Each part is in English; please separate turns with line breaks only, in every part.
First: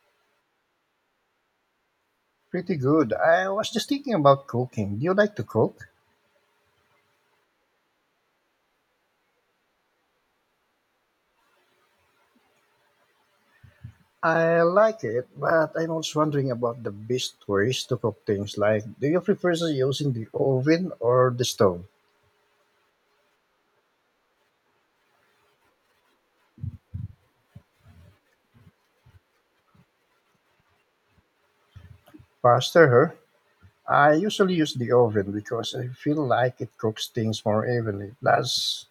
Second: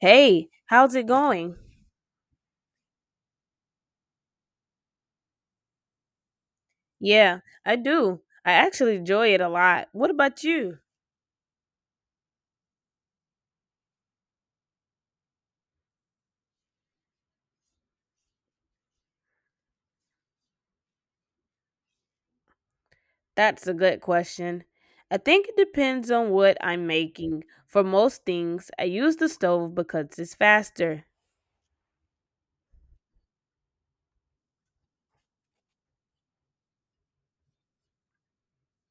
Hey, how's it going?
Pretty good. I was just thinking about cooking. Do you like to cook?
Yeah, I do. I actually enjoy it a lot. What about you?
I like it, but I'm also wondering about the best ways to cook things. Do you prefer using the oven or the stove?
That's a good question. I think it depends on what I'm making. For most things, I use the stove because it's faster.
Faster, huh? I usually use the oven because I feel like it cooks things more evenly. Plus,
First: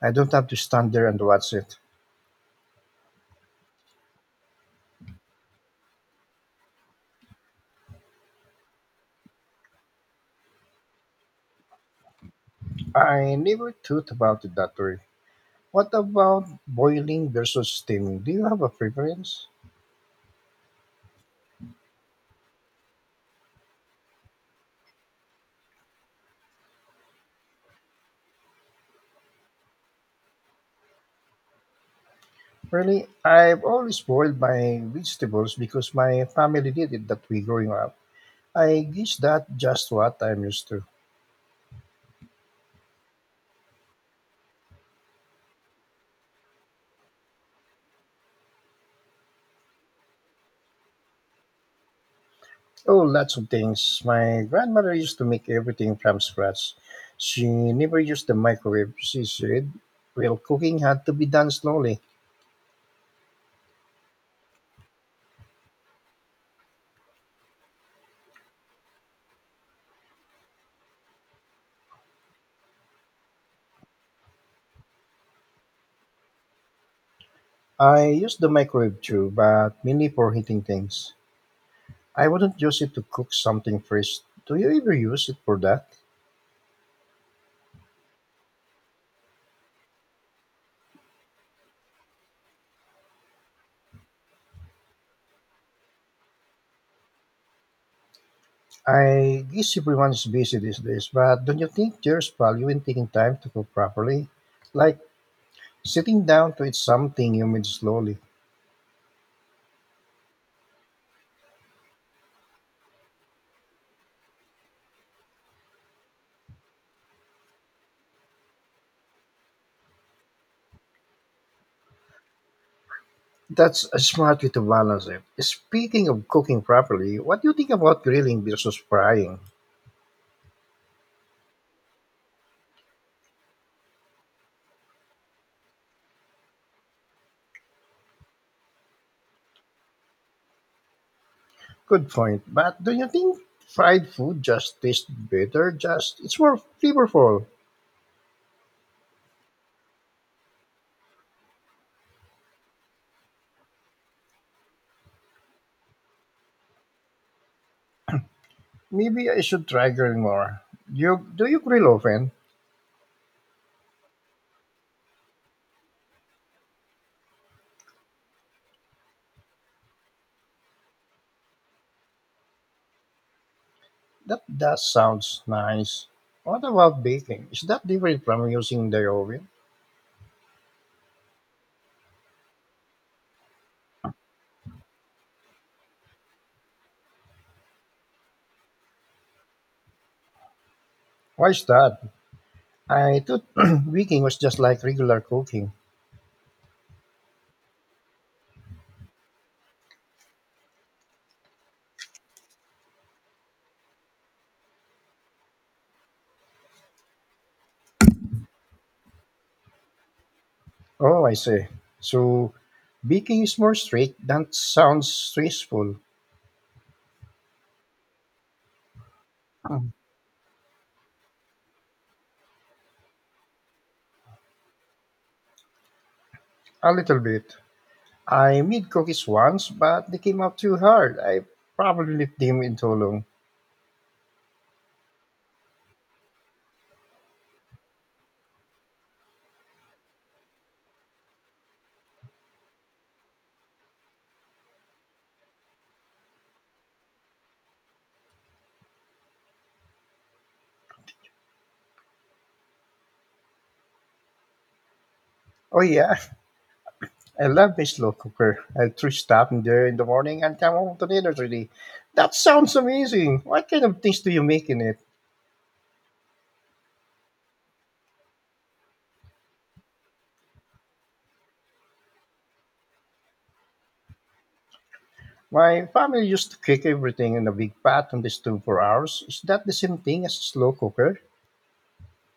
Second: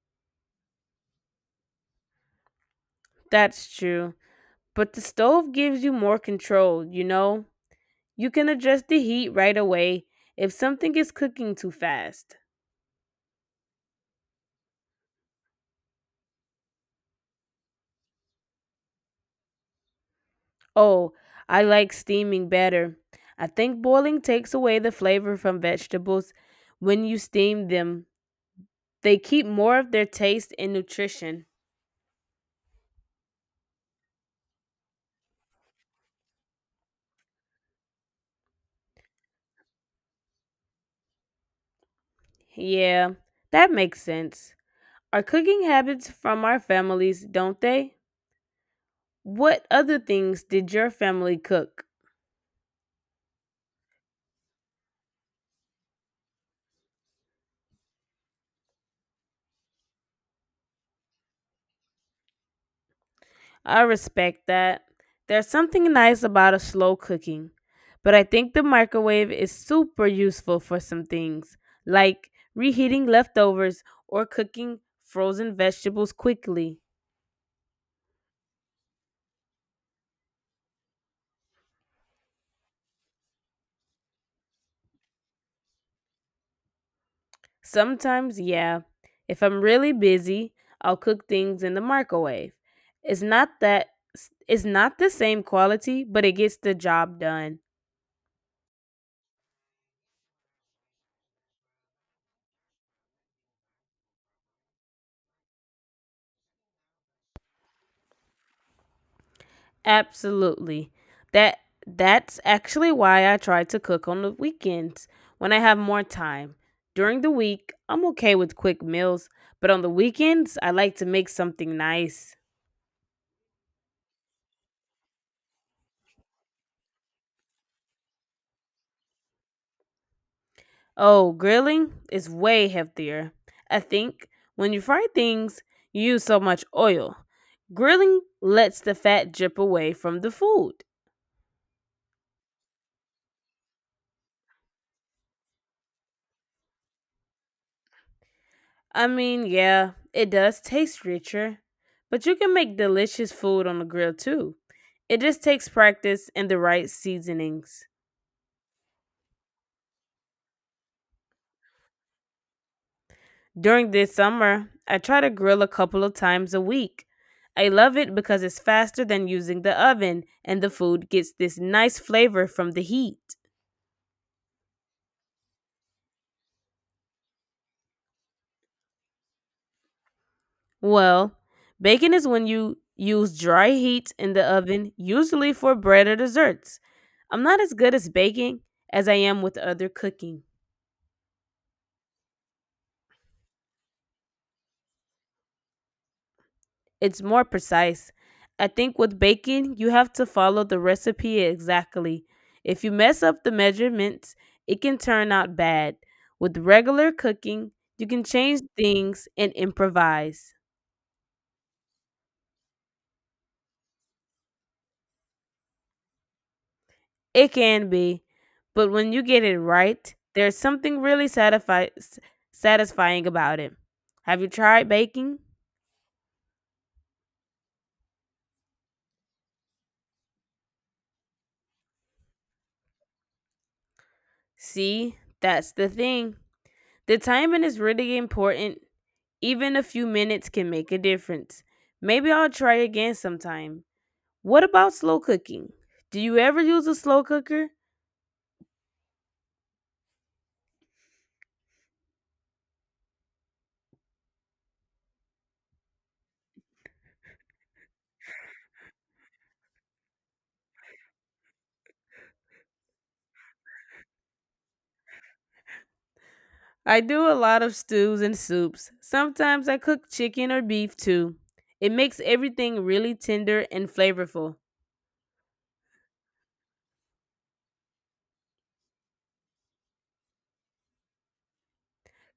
I don't have to stand there and watch it.
That's true. But the stove gives you more control, you know? You can adjust the heat right away if something is cooking too fast.
I never thought about it that way. What about boiling versus steaming? Do you have a preference?
Oh, I like steaming better. I think boiling takes away the flavor from vegetables when you steam them. They keep more of their taste and nutrition.
Really, I've always boiled my vegetables because my family did it that way growing up. I guess that just what I'm used to.
Yeah, that makes sense. Our cooking habits from our families, don't they? What other things did your family cook?
Oh, lots of things. My grandmother used to make everything from scratch. She never used the microwave, she said. Well, cooking had to be done slowly.
I respect that. There's something nice about a slow cooking, but I think the microwave is super useful for some things, like reheating leftovers or cooking frozen vegetables quickly.
I used the microwave too, but mainly for heating things. I wouldn't use it to cook something fresh. Do you ever use it for that?
Sometimes, yeah. If I'm really busy, I'll cook things in the microwave. It's not that, it's not the same quality, but it gets the job done.
I guess everyone's busy these days, but don't you think there's value in taking time to cook properly? Like Sitting down to eat something you made slowly.
Absolutely. That that's actually why I try to cook on the weekends when I have more time. During the week, I'm okay with quick meals, but on the weekends, I like to make something nice.
That's a smart way to balance it. Speaking of cooking properly, what do you think about grilling versus frying?
Oh, grilling is way healthier. I think when you fry things, you use so much oil. Grilling lets the fat drip away from the food.
Good point, but do you think fried food just tastes better? Just it's more flavorful.
I mean, yeah, it does taste richer, but you can make delicious food on the grill too. It just takes practice and the right seasonings.
Maybe I should try grilling more. You do you grill often?
During this summer, I try to grill a couple of times a week. I love it because it's faster than using the oven and the food gets this nice flavor from the heat.
That does sounds nice. What about baking? Is that different from using the oven?
Well, baking is when you use dry heat in the oven, usually for bread or desserts. I'm not as good as baking as I am with other cooking.
Why is that? I thought baking was just like regular cooking.
It's more precise. I think with baking, you have to follow the recipe exactly. If you mess up the measurements, it can turn out bad. With regular cooking, you can change things and improvise.
Oh, I see. So baking is more strict. That sounds stressful.
It can be, but when you get it
Mm.
right, there's something really satisfying about it. Have you tried baking?
A little bit. I made cookies once, but they came out too hard. I probably left them in too long.
See, that's the thing. The timing is really important. Even a few minutes can make a difference. Maybe I'll try again sometime. What about slow cooking? Do you ever use a slow cooker?
Oh, yeah. I love my slow cooker. I'll three stop in there in the morning and come home to dinner ready. That sounds amazing. What kind of things do you make in it?
I do a lot of stews and soups. Sometimes I cook chicken or beef too. It makes everything really tender and flavorful.
My family used to cook everything in a big pot on the stove for hours. Is that the same thing as a slow cooker?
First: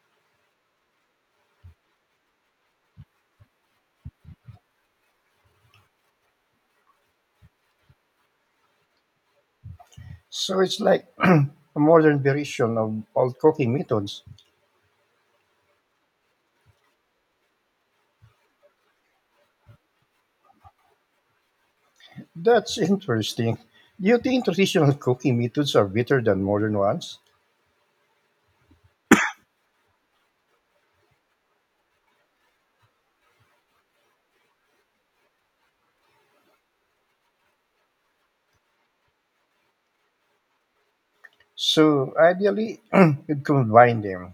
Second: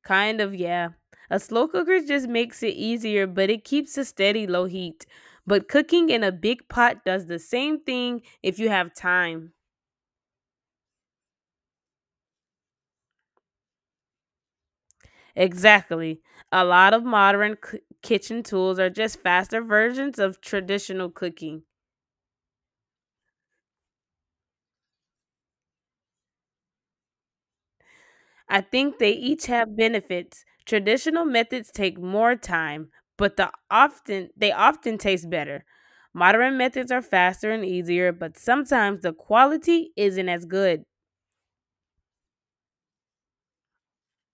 Kind of, yeah. A slow cooker just makes it easier, but it keeps a steady low heat. But cooking in a big pot does the same thing if you have time.
So it's like a modern version of old cooking methods.
Exactly. A lot of modern kitchen tools are just faster versions of traditional cooking.
That's interesting. Do you think traditional cooking methods are better than modern ones?
I think they each have benefits. Traditional methods take more time, but they often taste better. Modern methods are faster and easier, but sometimes the quality isn't as good.
So ideally, you'd combine them.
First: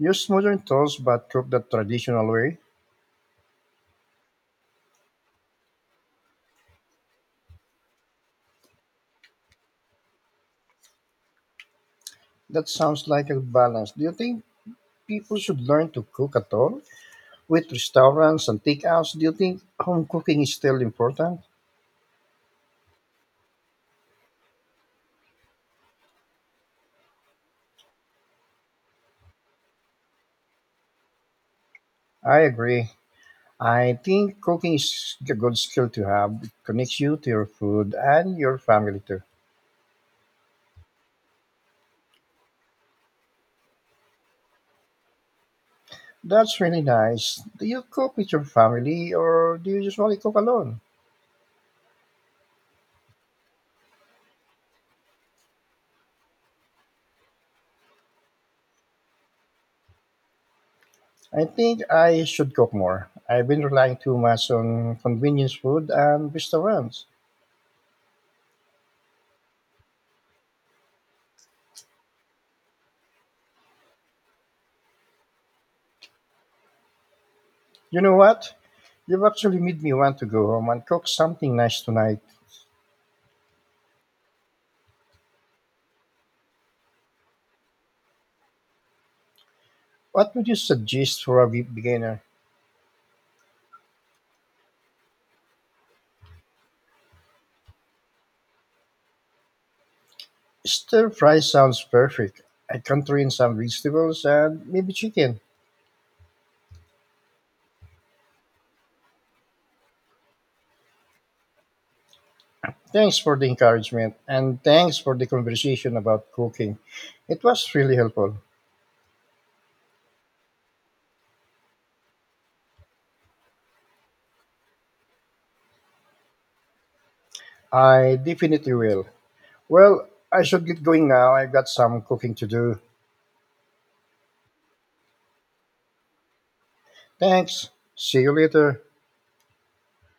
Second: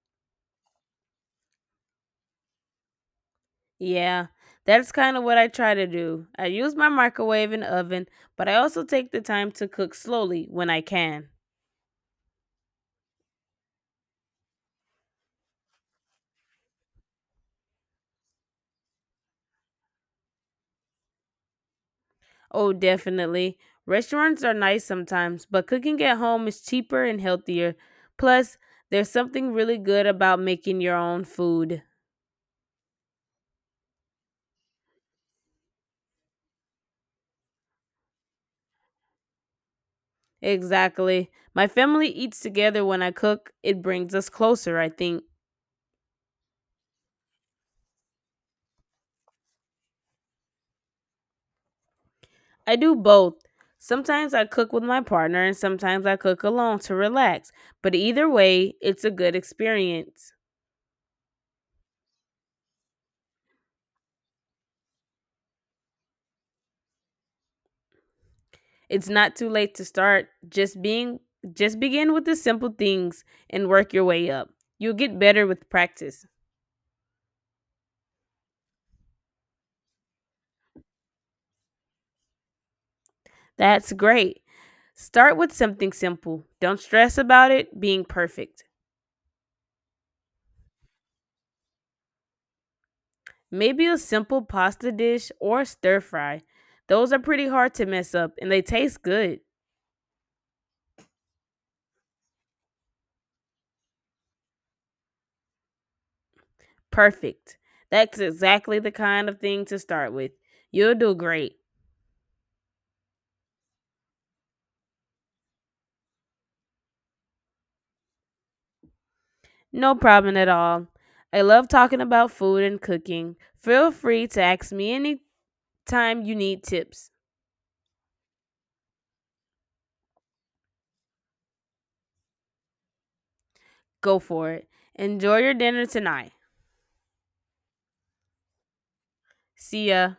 Use modern tools but cook the traditional way.
Yeah, that's kind of what I try to do. I use my microwave and oven, but I also take the time to cook slowly when I can.
That sounds like a balance. Do you think people should learn to cook at all? With restaurants and takeouts, do you think home cooking is still important?
Oh, definitely. Restaurants are nice sometimes, but cooking at home is cheaper and healthier. Plus, there's something really good about making your own food.
I agree. I think cooking is a good skill to have. It connects you to your food and your family too.
Exactly. My family eats together when I cook, it brings us closer, I think.
That's really nice. Do you cook with your family or do you usually cook alone?
I do both. Sometimes I cook with my partner and sometimes I cook alone to relax, but either way, it's a good experience.
I think I should cook more. I've been relying too much on convenience food and restaurants.
It's not too late to start. Just begin with the simple things and work your way up. You'll get better with practice.
You know what? You've actually made me want to go home and cook something nice tonight.
That's great. Start with something simple. Don't stress about it being perfect.
What would you suggest for a beginner?
Maybe a simple pasta dish or stir fry. Those are pretty hard to mess up and they taste good.
Stir fry sounds perfect. I can throw in some vegetables and maybe chicken.
Perfect. That's exactly the kind of thing to start with. You'll do great.
Thanks for the encouragement and thanks for the conversation about cooking. It was really helpful.
No problem at all. I love talking about food and cooking. Feel free to ask me anytime you need tips.
I definitely will. Well, I should get going now. I've got some cooking to do.
Go for it. Enjoy your dinner tonight.
Thanks. See you later.
See ya.